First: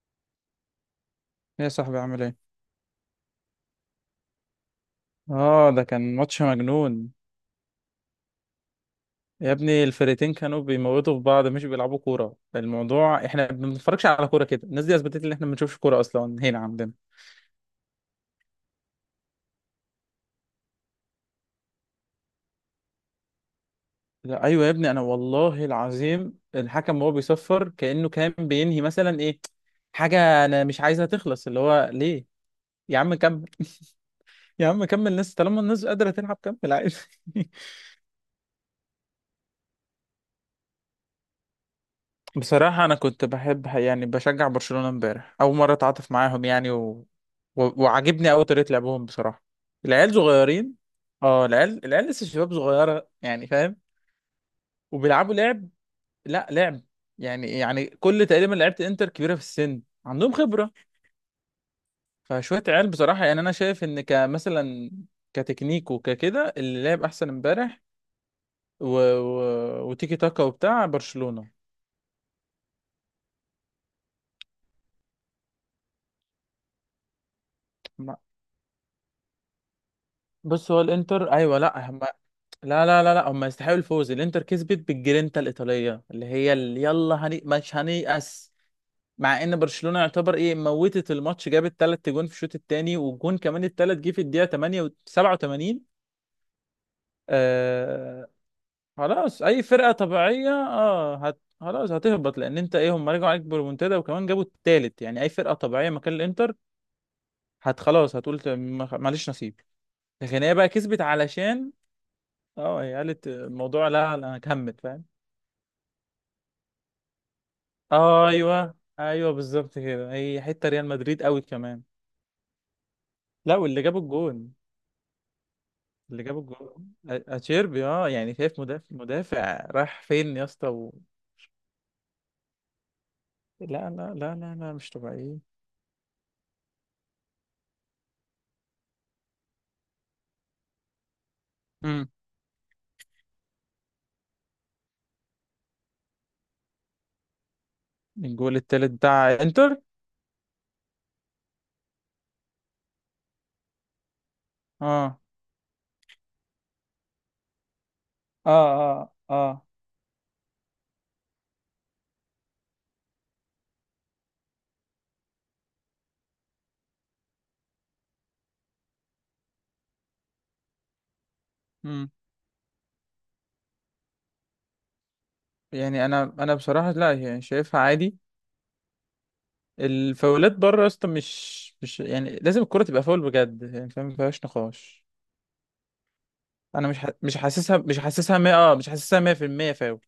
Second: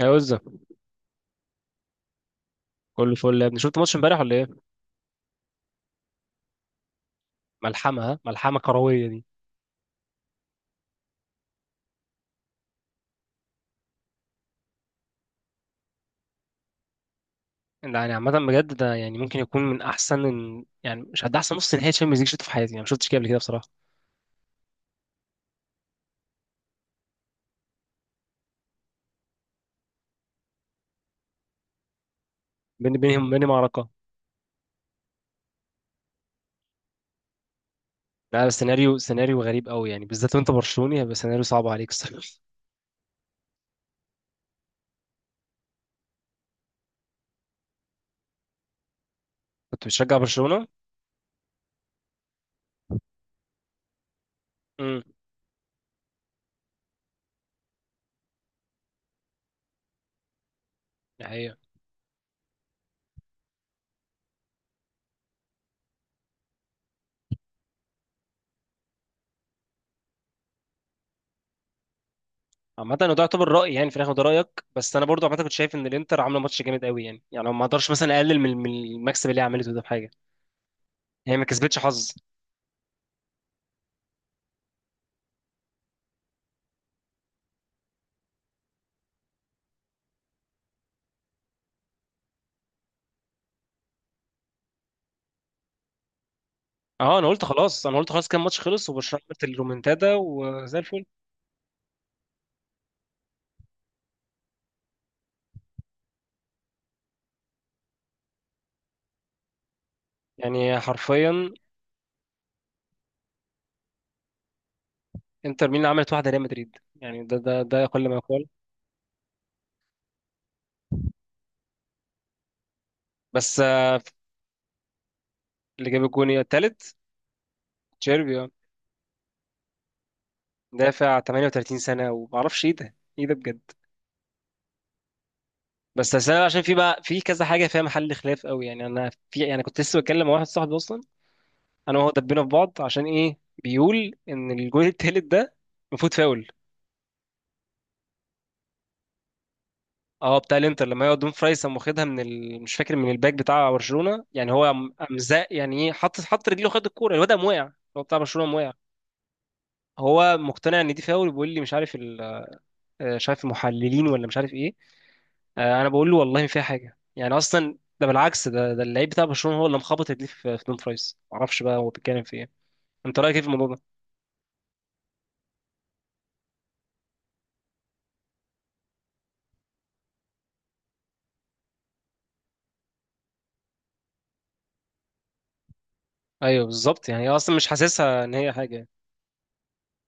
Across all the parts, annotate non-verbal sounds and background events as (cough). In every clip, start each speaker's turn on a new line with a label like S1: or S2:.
S1: يا وزة،
S2: ايه يا صاحبي عامل ايه؟
S1: كله فل يا ابني. شفت ماتش امبارح ولا ايه؟
S2: اه، ده كان ماتش مجنون.
S1: ملحمة. ها ملحمة كروية دي.
S2: يا ابني الفرقتين كانوا بيموتوا في بعض مش بيلعبوا كورة. الموضوع احنا ما بنتفرجش على كورة كده، الناس دي اثبتت ان احنا ما بنشوفش كورة اصلا هنا عندنا.
S1: يعني عامة بجد ده يعني ممكن يكون من احسن. يعني مش هد احسن نص نهائي تشامبيونز ليج شفته في حياتي. يعني ما شفتش كده قبل كده بصراحة.
S2: لا ايوه يا ابني، انا والله العظيم الحكم وهو بيصفر كأنه كان بينهي مثلا ايه حاجة انا مش عايزها تخلص. اللي هو ليه؟
S1: بيني
S2: يا عم
S1: بينهم، بيني
S2: كمل (laughs)
S1: معركة.
S2: يا عم كمل، الناس طالما الناس قادرة تلعب كمل عادي.
S1: لا بس سيناريو، سيناريو غريب قوي يعني، بالذات وانت برشلوني هيبقى سيناريو صعب عليك الصراحة. (laughs)
S2: بصراحة أنا كنت بحب يعني بشجع برشلونة امبارح، أول مرة أتعاطف معاهم يعني و... و... وعاجبني أوي طريقة لعبهم بصراحة.
S1: كنت
S2: العيال
S1: بتشجع برشلونة.
S2: صغيرين. اه العيال لسه شباب صغيرة يعني، فاهم؟
S1: امم،
S2: وبيلعبوا لعب، لا لعب، يعني يعني كل تقريبا لعيبة انتر كبيرة في السن عندهم خبرة،
S1: دي حقيقة.
S2: فشوية عيال. بصراحة يعني أنا شايف إن كمثلا كتكنيك وككده اللي لعب أحسن امبارح و... و... وتيكي تاكا وبتاع برشلونة.
S1: عامة إنه ده يعتبر رأي، يعني في الآخر ده رأيك، بس أنا برضو عامة كنت شايف إن الإنتر عاملة ماتش جامد قوي. يعني يعني ما أقدرش مثلا
S2: ما-
S1: أقلل من المكسب اللي هي عملته ده بحاجة.
S2: بص، هو الانتر
S1: هي ما
S2: ايوه. لا،
S1: كسبتش حظ.
S2: لا لا لا لا هم يستحقوا الفوز. الانتر كسبت بالجرينتا الايطاليه اللي هي اللي يلا، هني مش هنيأس. مع ان برشلونه يعتبر ايه موتت الماتش، جابت 3 جون في الشوط الثاني، والجون كمان الثالث جه في الدقيقه 8 و 87.
S1: اه انا قلت خلاص، انا قلت
S2: آه،
S1: خلاص كان ماتش خلص وبرشلونه
S2: خلاص
S1: عملت
S2: اي فرقه
S1: الرومنتادا
S2: طبيعيه،
S1: وزي الفل.
S2: اه هت خلاص هتهبط، لان انت ايه، هم رجعوا عليك بريمونتادا وكمان جابوا الثالث، يعني اي فرقه طبيعيه مكان الانتر هت خلاص هتقول معلش نصيب. لكن هي بقى
S1: يعني
S2: كسبت
S1: حرفيا
S2: علشان اه، هي قالت الموضوع لا انا هكمل، فاهم؟
S1: انتر ميلان عملت واحده ريال مدريد. يعني ده كل ما
S2: آه
S1: يقال.
S2: ايوه ايوه، بالظبط كده، هي حته ريال مدريد قوي كمان. لا،
S1: بس
S2: واللي
S1: آه،
S2: جاب الجون،
S1: اللي جاب
S2: اللي
S1: الجون
S2: جاب الجون
S1: التالت
S2: اتشيربي، اه يعني
S1: تشيربي آه،
S2: شايف مدافع مدافع راح فين يا اسطى
S1: دافع 38 سنه. وما اعرفش ايه ده، ايه ده
S2: لا
S1: بجد.
S2: لا لا لا لا مش طبيعيين.
S1: بس أصل انا عشان في بقى في كذا حاجه فيها محل خلاف قوي. يعني انا في، يعني كنت لسه بتكلم مع واحد صاحبي اصلا، انا
S2: امم.
S1: وهو دبينا في بعض. عشان ايه؟ بيقول ان الجون التالت ده المفروض فاول.
S2: الجول التالت بتاع انتر
S1: اه بتاع الانتر، لما هو دون فراي قام واخدها من ال... مش فاكر من الباك بتاع برشلونه. يعني هو قام،
S2: اه
S1: زق يعني ايه، حط رجله، خد الكوره، الواد قام وقع، هو بتاع برشلونه
S2: اه
S1: قام وقع.
S2: اه. اه.
S1: هو مقتنع ان دي فاول، بيقول لي مش عارف ال... آه، مش عارف المحللين ولا مش عارف ايه. آه، انا بقول له والله ما فيها حاجه، يعني اصلا ده بالعكس، ده ده اللعيب بتاع برشلونه هو اللي مخبط رجليه في دون فرايس. معرفش بقى هو
S2: امم.
S1: بيتكلم في ايه. انت رايك ايه في الموضوع ده؟
S2: يعني انا بصراحه لا يعني شايفها عادي. الفاولات بره يا اسطى، مش مش يعني لازم الكره تبقى فاول بجد يعني فاهم، ما فيهاش نقاش.
S1: ايوه
S2: انا
S1: بالظبط، يعني هي
S2: مش
S1: اصلا مش
S2: حاسسها مش
S1: حاسسها ان
S2: حاسسها
S1: هي
S2: 100، اه
S1: حاجه.
S2: مش حاسسها 100% فاول.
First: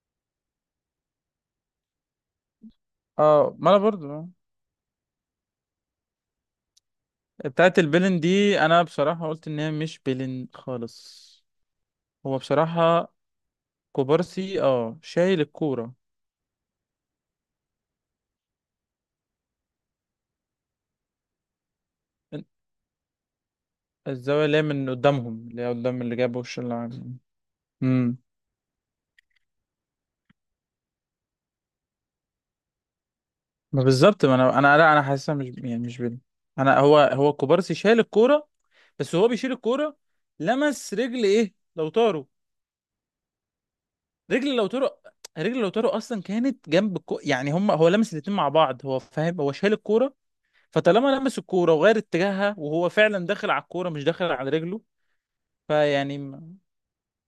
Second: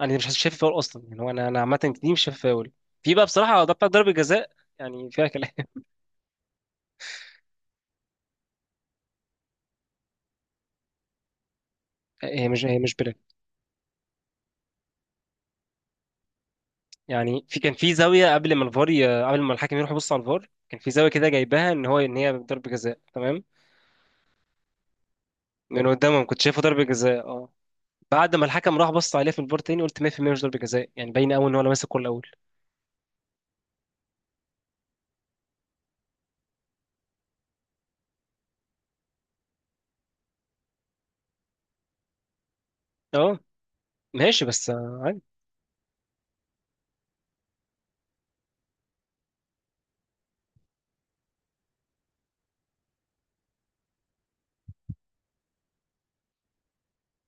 S1: انا مش حاسس- شايف فاول اصلا يعني. هو انا، عامه دي مش شايف فاول. في بقى
S2: اه
S1: بصراحه
S2: ما
S1: ده
S2: انا
S1: بتاع ضربه
S2: برضو.
S1: جزاء، يعني فيها كلام.
S2: بتاعت البلن دي انا بصراحة قلت ان هي مش بلن خالص. هو
S1: هي مش، هي مش
S2: بصراحة
S1: بلاك.
S2: كوبارسي اه شايل الكورة.
S1: يعني في كان في زاويه، قبل ما الحكم يروح يبص على الفار، كان في زاويه كده جايبها ان هو ان هي ضربه جزاء، تمام.
S2: الزاوية اللي هي من قدامهم، اللي هي
S1: من
S2: قدام اللي
S1: قدامهم
S2: جاب
S1: كنت
S2: وش
S1: شايفه ضربه
S2: اللاعب.
S1: جزاء، اه.
S2: امم.
S1: بعد ما الحكم راح بص عليها في الفار تاني قلت 100% مش ضربه جزاء. يعني باين قوي ان هو لمس الكوره الاول،
S2: ما بالظبط، ما انا لا انا حاسسها مش يعني مش بلن. انا هو هو كوبارسي شايل الكورة. بس هو بيشيل الكورة. لمس رجل ايه لوتارو.
S1: اه. ماشي
S2: رجل
S1: بس
S2: لوتارو.
S1: آه، عادي.
S2: رجل لوتارو اصلا كانت جنب. يعني هم هو لمس الاتنين مع بعض. هو فاهم هو شايل الكورة. فطالما لمس الكوره وغير اتجاهها وهو فعلا داخل على الكوره مش داخل على رجله. فيعني م-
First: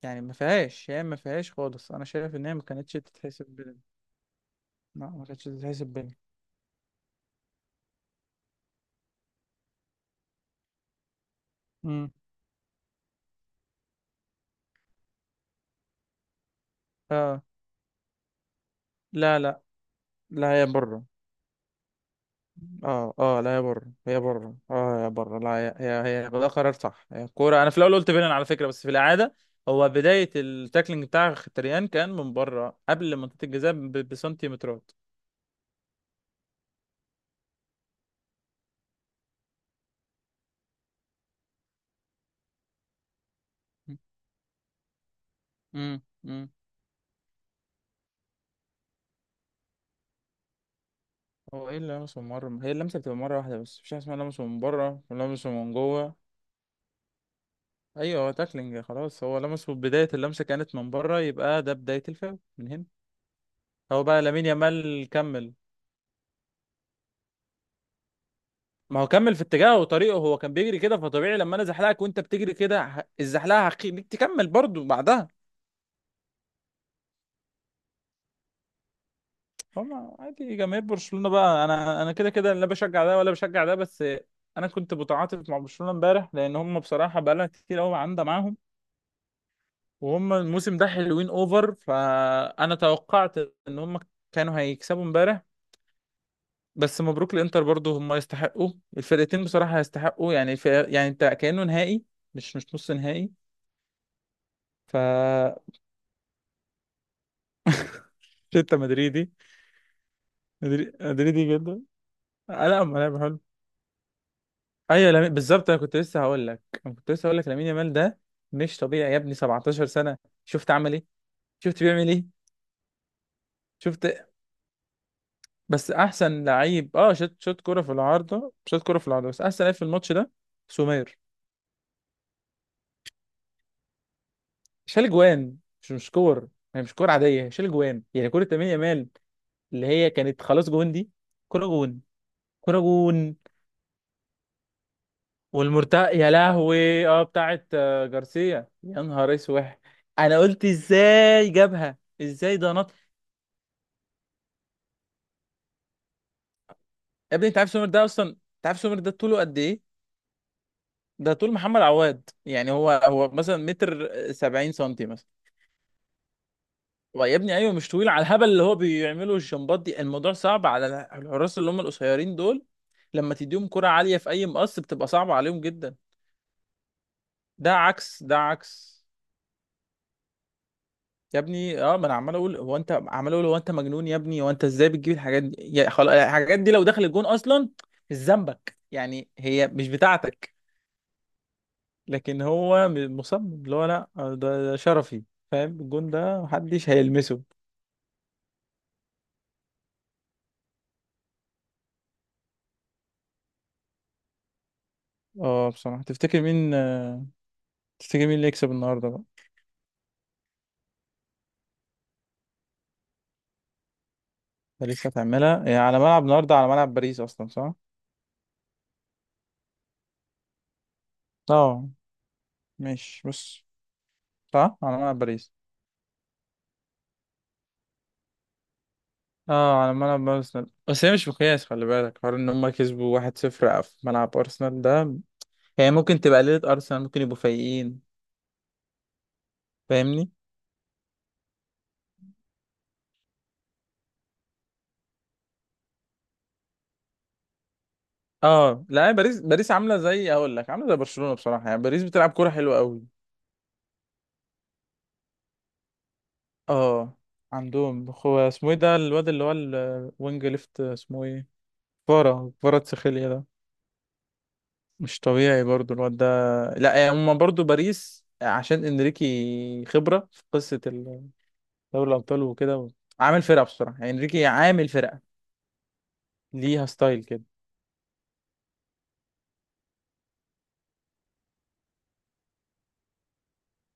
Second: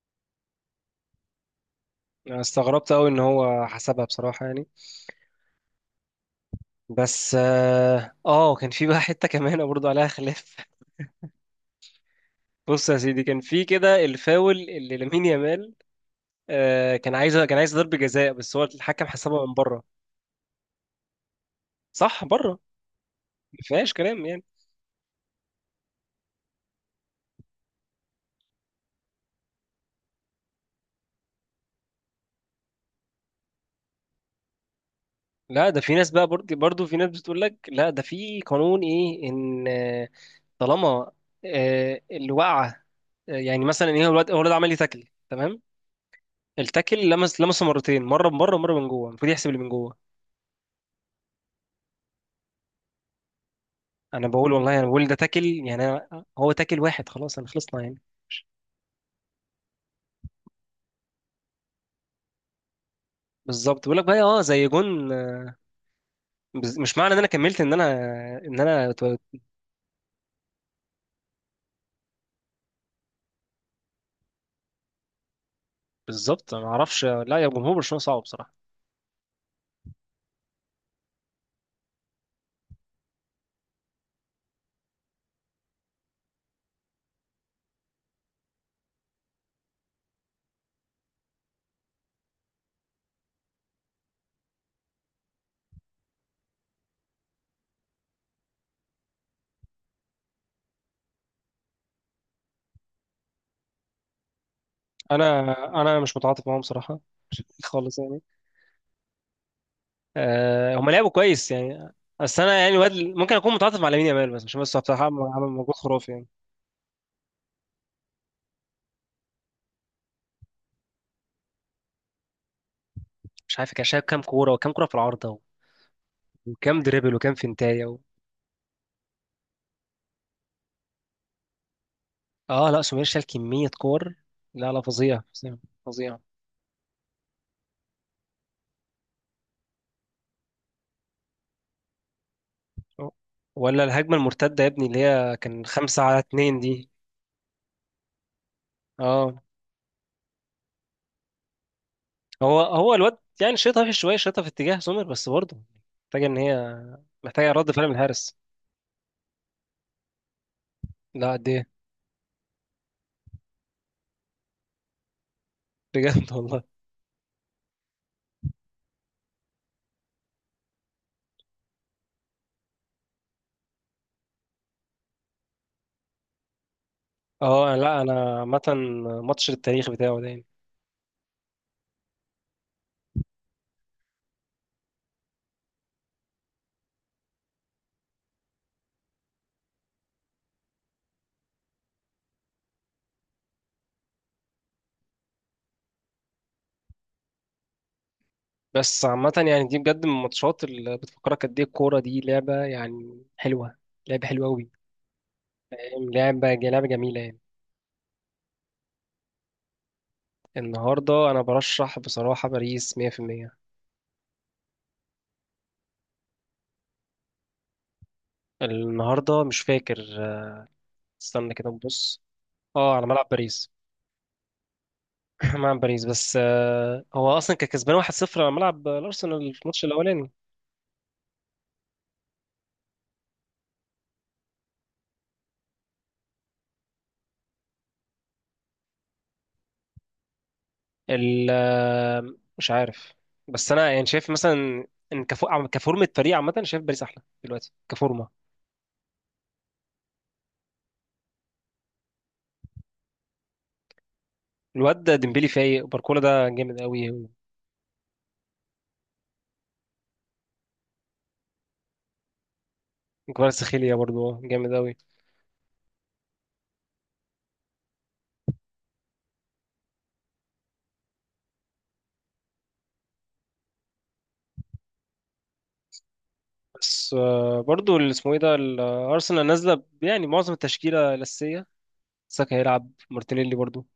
S2: يعني ما فيهاش، يعني ما فيهاش خالص. انا شايف
S1: انا
S2: ان هي ما
S1: استغربت
S2: كانتش
S1: قوي ان
S2: تتحسب
S1: هو
S2: بين.
S1: حسبها بصراحه يعني.
S2: لا ما كانتش تتحسب بين.
S1: بس اه آه، كان في بقى حته كمان برضه عليها خلاف. (laughs)
S2: امم.
S1: بص يا سيدي، كان في كده الفاول اللي لامين يامال. آه، كان عايز،
S2: اه
S1: كان عايز ضربه جزاء، بس هو الحكم
S2: لا
S1: حسبها من
S2: لا
S1: بره.
S2: لا هي بره.
S1: صح، بره.
S2: اه اه
S1: ما
S2: لا هي بره
S1: فيهاش
S2: هي
S1: كلام يعني.
S2: بره اه هي بره، لا هي ده قرار صح. هي الكوره انا في الاول قلت بينن على فكره، بس في الاعاده. هو بدايه التاكلينج بتاع مختريان كان من بره قبل منطقه الجزاء بسنتيمترات.
S1: لا ده في ناس بقى، برضه في ناس بتقول لك لا ده في قانون ايه، ان آه، طالما آه، الوقعه آه، يعني مثلا ايه، هو الواد، هو الواد عمل لي تاكل، تمام.
S2: امم.
S1: التاكل لمس لمسه مرتين، مره من بره ومره من جوه، المفروض يحسب اللي من جوه.
S2: هو ايه اللمس من بره؟ هي اللمسه بتبقى مره واحده بس، مفيش حاجه اسمها
S1: انا
S2: لمسه
S1: بقول
S2: من
S1: والله، انا
S2: بره
S1: بقول ده تاكل
S2: ولمسه من
S1: يعني.
S2: جوه.
S1: أنا هو تاكل واحد خلاص، انا خلصنا يعني.
S2: ايوه هو تاكلينج خلاص، هو لمسه بدايه اللمسه كانت من بره، يبقى ده بدايه الفاول من هنا.
S1: بالظبط. بيقول لك
S2: هو
S1: بقى
S2: بقى
S1: اه
S2: لامين
S1: زي
S2: يامال
S1: جون آه،
S2: كمل.
S1: مش معنى ان انا كملت ان انا، ان انا
S2: ما هو
S1: اتو-
S2: كمل في اتجاهه وطريقه، هو كان بيجري كده، فطبيعي لما انا زحلقك وانت بتجري كده الزحلقه هخليك تكمل برضو بعدها.
S1: بالظبط. أنا ما اعرفش. لا يا جمهور برشلونه صعب بصراحه.
S2: فما عادي جماهير برشلونه بقى، انا كده كده لا بشجع ده ولا بشجع ده بس. انا كنت متعاطف مع برشلونه امبارح لان هم بصراحه بقالها كتير قوي عندها معاهم. وهم الموسم ده حلوين اوفر، فانا توقعت ان هم كانوا هيكسبوا امبارح. بس مبروك الانتر برضو، هم يستحقوا. الفرقتين بصراحة يستحقوا، يعني في يعني انت كأنه نهائي، مش مش نص نهائي. ف
S1: انا انا مش متعاطف معاهم صراحه. (laughs) خالص يعني.
S2: انت مدريدي.
S1: أه هم لعبوا كويس
S2: مدريدي جدا.
S1: يعني. بس انا
S2: آه،
S1: يعني
S2: لا
S1: الواد
S2: هم لعب
S1: ممكن
S2: حلو.
S1: اكون متعاطف مع لامين يامال، بس مش بس بصراحه
S2: ايوه
S1: عمل
S2: لامين
S1: عمل
S2: بالظبط،
S1: مجهود
S2: انا كنت
S1: خرافي
S2: لسه
S1: يعني.
S2: هقول لك، انا كنت لسه هقول لك لامين يامال ده مش طبيعي يا ابني. 17 سنة، شفت عمل ايه، شفت بيعمل ايه،
S1: مش عارف كان شايل
S2: شفت.
S1: كام كوره، وكام كوره في العارضه،
S2: بس احسن
S1: وكام
S2: لعيب اه
S1: دريبل، وكام
S2: شات شات كوره
S1: فنتايه
S2: في
S1: و...
S2: العارضه، شات كوره في العارضه، بس احسن لعيب في الماتش ده. سومير
S1: اه لا سمير شال كميه كور، لا لا،
S2: شال
S1: فظيع، فظيع،
S2: جوان، مش مش
S1: فظيع.
S2: كور، يعني مش كور عاديه، شال جوان، يعني كوره لامين يامال اللي هي كانت خلاص جون دي، كوره جون، كوره
S1: آه.
S2: جون.
S1: ولا الهجمه المرتده يا ابني، اللي هي كان
S2: والمرتق
S1: خمسة على
S2: يا
S1: اتنين دي،
S2: لهوي اه بتاعت آه، جارسيا، يا
S1: اه.
S2: نهار اسود. انا قلت ازاي جابها، ازاي
S1: هو
S2: ده نط.
S1: هو الواد يعني شايطها في شويه، شايطها في اتجاه سمير، بس برضه محتاجه ان هي،
S2: يا ابني
S1: محتاجه
S2: انت
S1: رد
S2: عارف
S1: فعل
S2: سومير
S1: من
S2: ده اصلا،
S1: الحارس.
S2: انت عارف سومير ده طوله قد ايه؟ ده
S1: لا
S2: طول
S1: دي
S2: محمد عواد يعني، هو هو مثلا متر سبعين سنتي مثلا.
S1: بجد. (laughs) والله.
S2: ويا ابني ايوه مش طويل على الهبل اللي هو بيعمله، الجمبات دي الموضوع صعب على الحراس اللي هم القصيرين دول. لما تديهم كرة عالية في اي مقص بتبقى صعبة عليهم جدا. ده
S1: اه لا
S2: عكس،
S1: انا
S2: ده
S1: عامه،
S2: عكس.
S1: ماتش للتاريخ بتاعه ده يعني.
S2: يا ابني اه ما انا عمال اقول هو انت، عمال اقول هو انت مجنون يا ابني، هو انت ازاي بتجيب الحاجات دي، يا خلاص الحاجات دي لو دخل الجون اصلا مش ذنبك يعني، هي مش بتاعتك. لكن هو مصمم اللي هو لا آه، ده شرفي، فاهم، الجون ده محدش هيلمسه.
S1: بس عامه، يعني دي بجد من الماتشات اللي بتفكرك قد ايه الكوره دي لعبه يعني حلوه، لعبه حلوه قوي،
S2: اه بصراحة تفتكر
S1: لعبه،
S2: مين
S1: لعبه جميله
S2: آه،
S1: يعني.
S2: تفتكر مين اللي يكسب النهارده بقى؟
S1: النهارده انا برشح بصراحه باريس 100%.
S2: باريس هتعملها هي على ملعب النهارده، على ملعب باريس اصلا صح؟
S1: النهارده مش فاكر، استنى كده
S2: اه،
S1: نبص. اه على ملعب
S2: ماشي بص،
S1: باريس.
S2: صح على ملعب باريس.
S1: (laughs) ملعب باريس. بس آه، هو اصلا كان كسبان 1-0 على ملعب الارسنال في
S2: اه
S1: الماتش
S2: على ملعب
S1: الاولاني.
S2: ارسنال، بس هي مش مقياس، خلي بالك حوار ان هم كسبوا 1-0 في ملعب ارسنال ده. هي ممكن تبقى ليلة ارسنال، ممكن يبقوا فايقين، فاهمني؟
S1: ال، مش عارف. بس انا يعني شايف مثلا ان كفو... كفورمة فريق عامة، شايف باريس احلى دلوقتي كفورمة.
S2: اه لا هي باريس عامله زي اقول لك عامله زي برشلونه بصراحه، يعني باريس بتلعب كوره حلوه قوي.
S1: الواد ده ديمبلي فايق، باركولا ده جامد قوي،
S2: اه عندهم، هو اسمه ايه ده الواد اللي هو الوينج ليفت اسمه ايه؟ كفارة كفارة تسخيليا ده.
S1: كفاراتسخيليا برضو جامد قوي.
S2: مش طبيعي برضو الواد ده. لا يعني هما برضو باريس عشان انريكي خبرة في قصة دوري الأبطال وكده. عامل فرقة بصراحة يعني، انريكي عامل فرقة، ليها
S1: بس
S2: ستايل كده.
S1: آه، برضو اللي اسمه ايه ده، ال- ارسنال نازلة ب- يعني معظم التشكيلة الأساسية، ساكا هيلعب، مارتينيلي برضو.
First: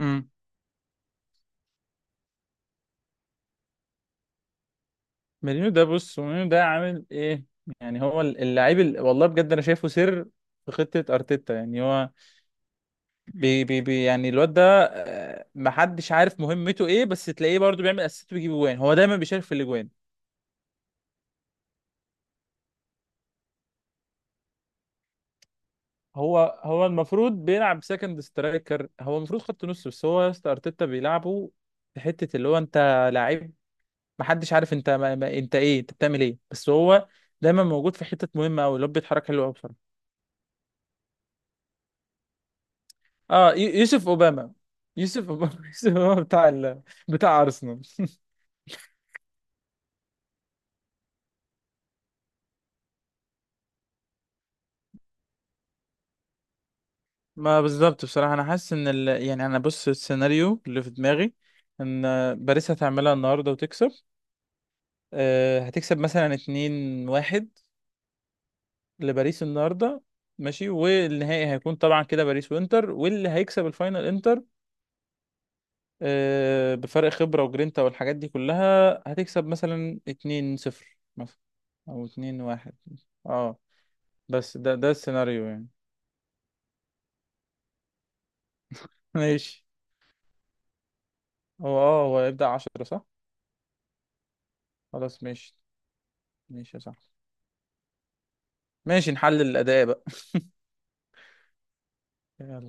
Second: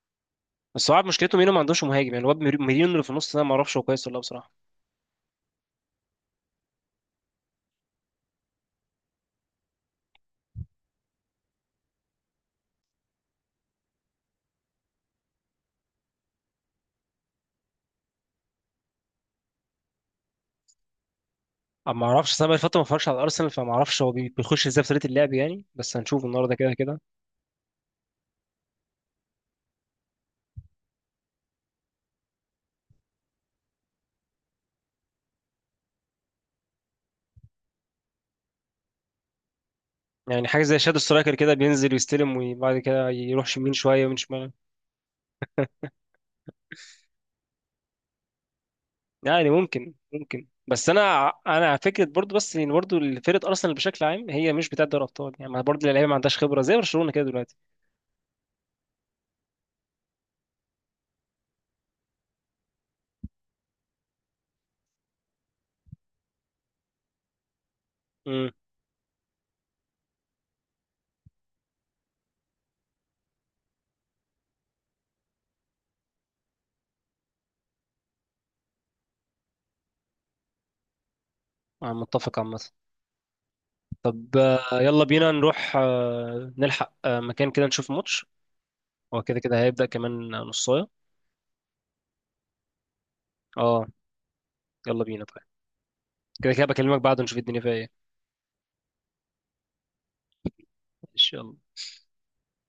S2: امم.
S1: بس هو عارف مشكلته مينو، ما عندوش مهاجم يعني. الواد ميرينو اللي في النص ده ما اعرفش هو كويس ولا لا بصراحة.
S2: مورينيو ده بص، مورينيو ده عامل ايه؟ يعني هو اللعيب والله بجد انا شايفه سر في خطة ارتيتا، يعني هو بي بي بي يعني الواد ده آه، محدش عارف مهمته ايه، بس تلاقيه برضو بيعمل اسيست ويجيب جوان، هو دايما بيشارك في الاجوان.
S1: أما ما اعرفش، أصل انا بقالي فترة ما اتفرجش على الارسنال، فما اعرفش هو بيخش ازاي في طريقة اللعب يعني، بس هنشوف
S2: هو
S1: النهارده كده
S2: هو
S1: كده.
S2: المفروض بيلعب سكند سترايكر، هو المفروض خط نص، بس هو يا اسطى ارتيتا بيلعبه في حته اللي هو انت لعيب محدش عارف انت ما انت ايه انت بتعمل ايه، بس هو دايما موجود في حتت مهمه قوي، اللي هو بيتحرك حلو قوي بصراحه.
S1: يعني حاجة زي شادو سترايكر كده، بينزل ويستلم وبعد كده
S2: اه
S1: يروح يمين شوية
S2: يوسف
S1: ومن شمال.
S2: اوباما، يوسف اوباما (laughs) يوسف اوباما بتاع بتاع ارسنال (laughs)
S1: يعني ممكن، ممكن. بس انا، انا على فكرة برضو، بس ان برضو فرقة ارسنال بشكل عام هي مش بتاعة دوري ابطال يعني. ما برضو اللعيبة ما عندهاش خبرة زي برشلونة كده دلوقتي.
S2: ما بالظبط بصراحه، انا حاسس ان يعني انا بص السيناريو اللي في دماغي ان باريس هتعملها النهارده وتكسب، أه هتكسب مثلا 2-1
S1: امم،
S2: لباريس النهارده. ماشي، والنهائي هيكون طبعا كده باريس وانتر، واللي هيكسب الفاينل انتر آه، بفرق خبرة وجرينتا والحاجات دي كلها، هتكسب مثلا 2-0 مثلا،
S1: انا
S2: او
S1: متفق عامة.
S2: 2-1. اه
S1: طب
S2: بس ده
S1: آه،
S2: ده
S1: يلا بينا
S2: السيناريو يعني.
S1: نروح آه، نلحق آه، مكان كده نشوف ماتش.
S2: (laughs)
S1: هو كده كده
S2: ماشي.
S1: هيبدأ كمان نصاية.
S2: هو اه هو هيبدأ 10 صح؟
S1: اه يلا
S2: خلاص
S1: بينا طيب.
S2: ماشي.
S1: كده كده
S2: ماشي يا
S1: بكلمك
S2: صاحبي.
S1: بعد نشوف الدنيا فيها ايه.
S2: ماشي نحلل الأداء
S1: ان شاء الله.
S2: بقى.